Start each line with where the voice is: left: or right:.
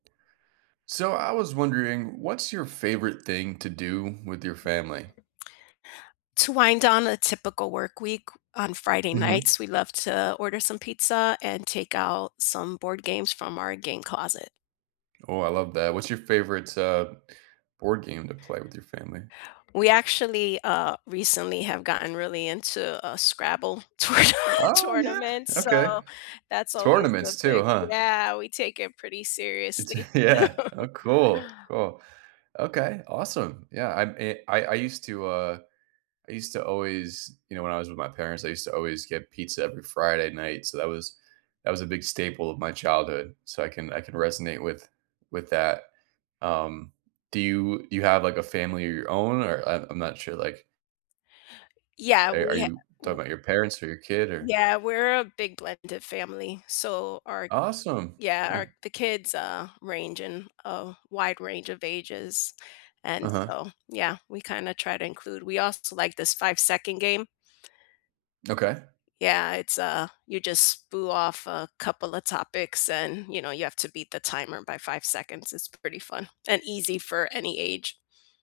right: So I was wondering, what's your favorite thing to do with your family?
left: To wind down a typical work week on Friday
right: Mhm.
left: nights, we love to order some pizza and take out some board games from our game closet.
right: Oh, I love that. What's your favorite, uh, board game to play with your family?
left: We actually, uh, recently have gotten really into, uh, Scrabble tourna
right: Oh, yeah.
left: tournament,
right: Okay.
left: so that's always a
right: Tournaments too,
left: big
right: huh?
left: Yeah, we take it pretty
right: It's
left: seriously.
right: yeah. Oh, cool, cool. Okay, awesome, yeah, I'm i I I used to, uh I used to always you know, when I was with my parents, I used to always get pizza every Friday night, so that was that was a big staple of my childhood, so I can I can resonate with with that. Um, do you you have, like, a family of your own, or I'm I'm not sure. Like
left: Yeah,
right: are are
left: we ha
right: you talking
left: w
right: about your parents or your kid? Or
left: Yeah, we're a big blended family. So our
right: Awesome.
left: Yeah,
right: Eh.
left: our the kids, uh, range in a wide range of ages. And
right: Uh-huh.
left: so, yeah, we kinda try to include we also like this 5 second game.
right: Okay.
left: Yeah, it's a you just spew off a couple of topics and, you know, you have to beat the timer by 5 seconds. It's pretty fun and easy for any age.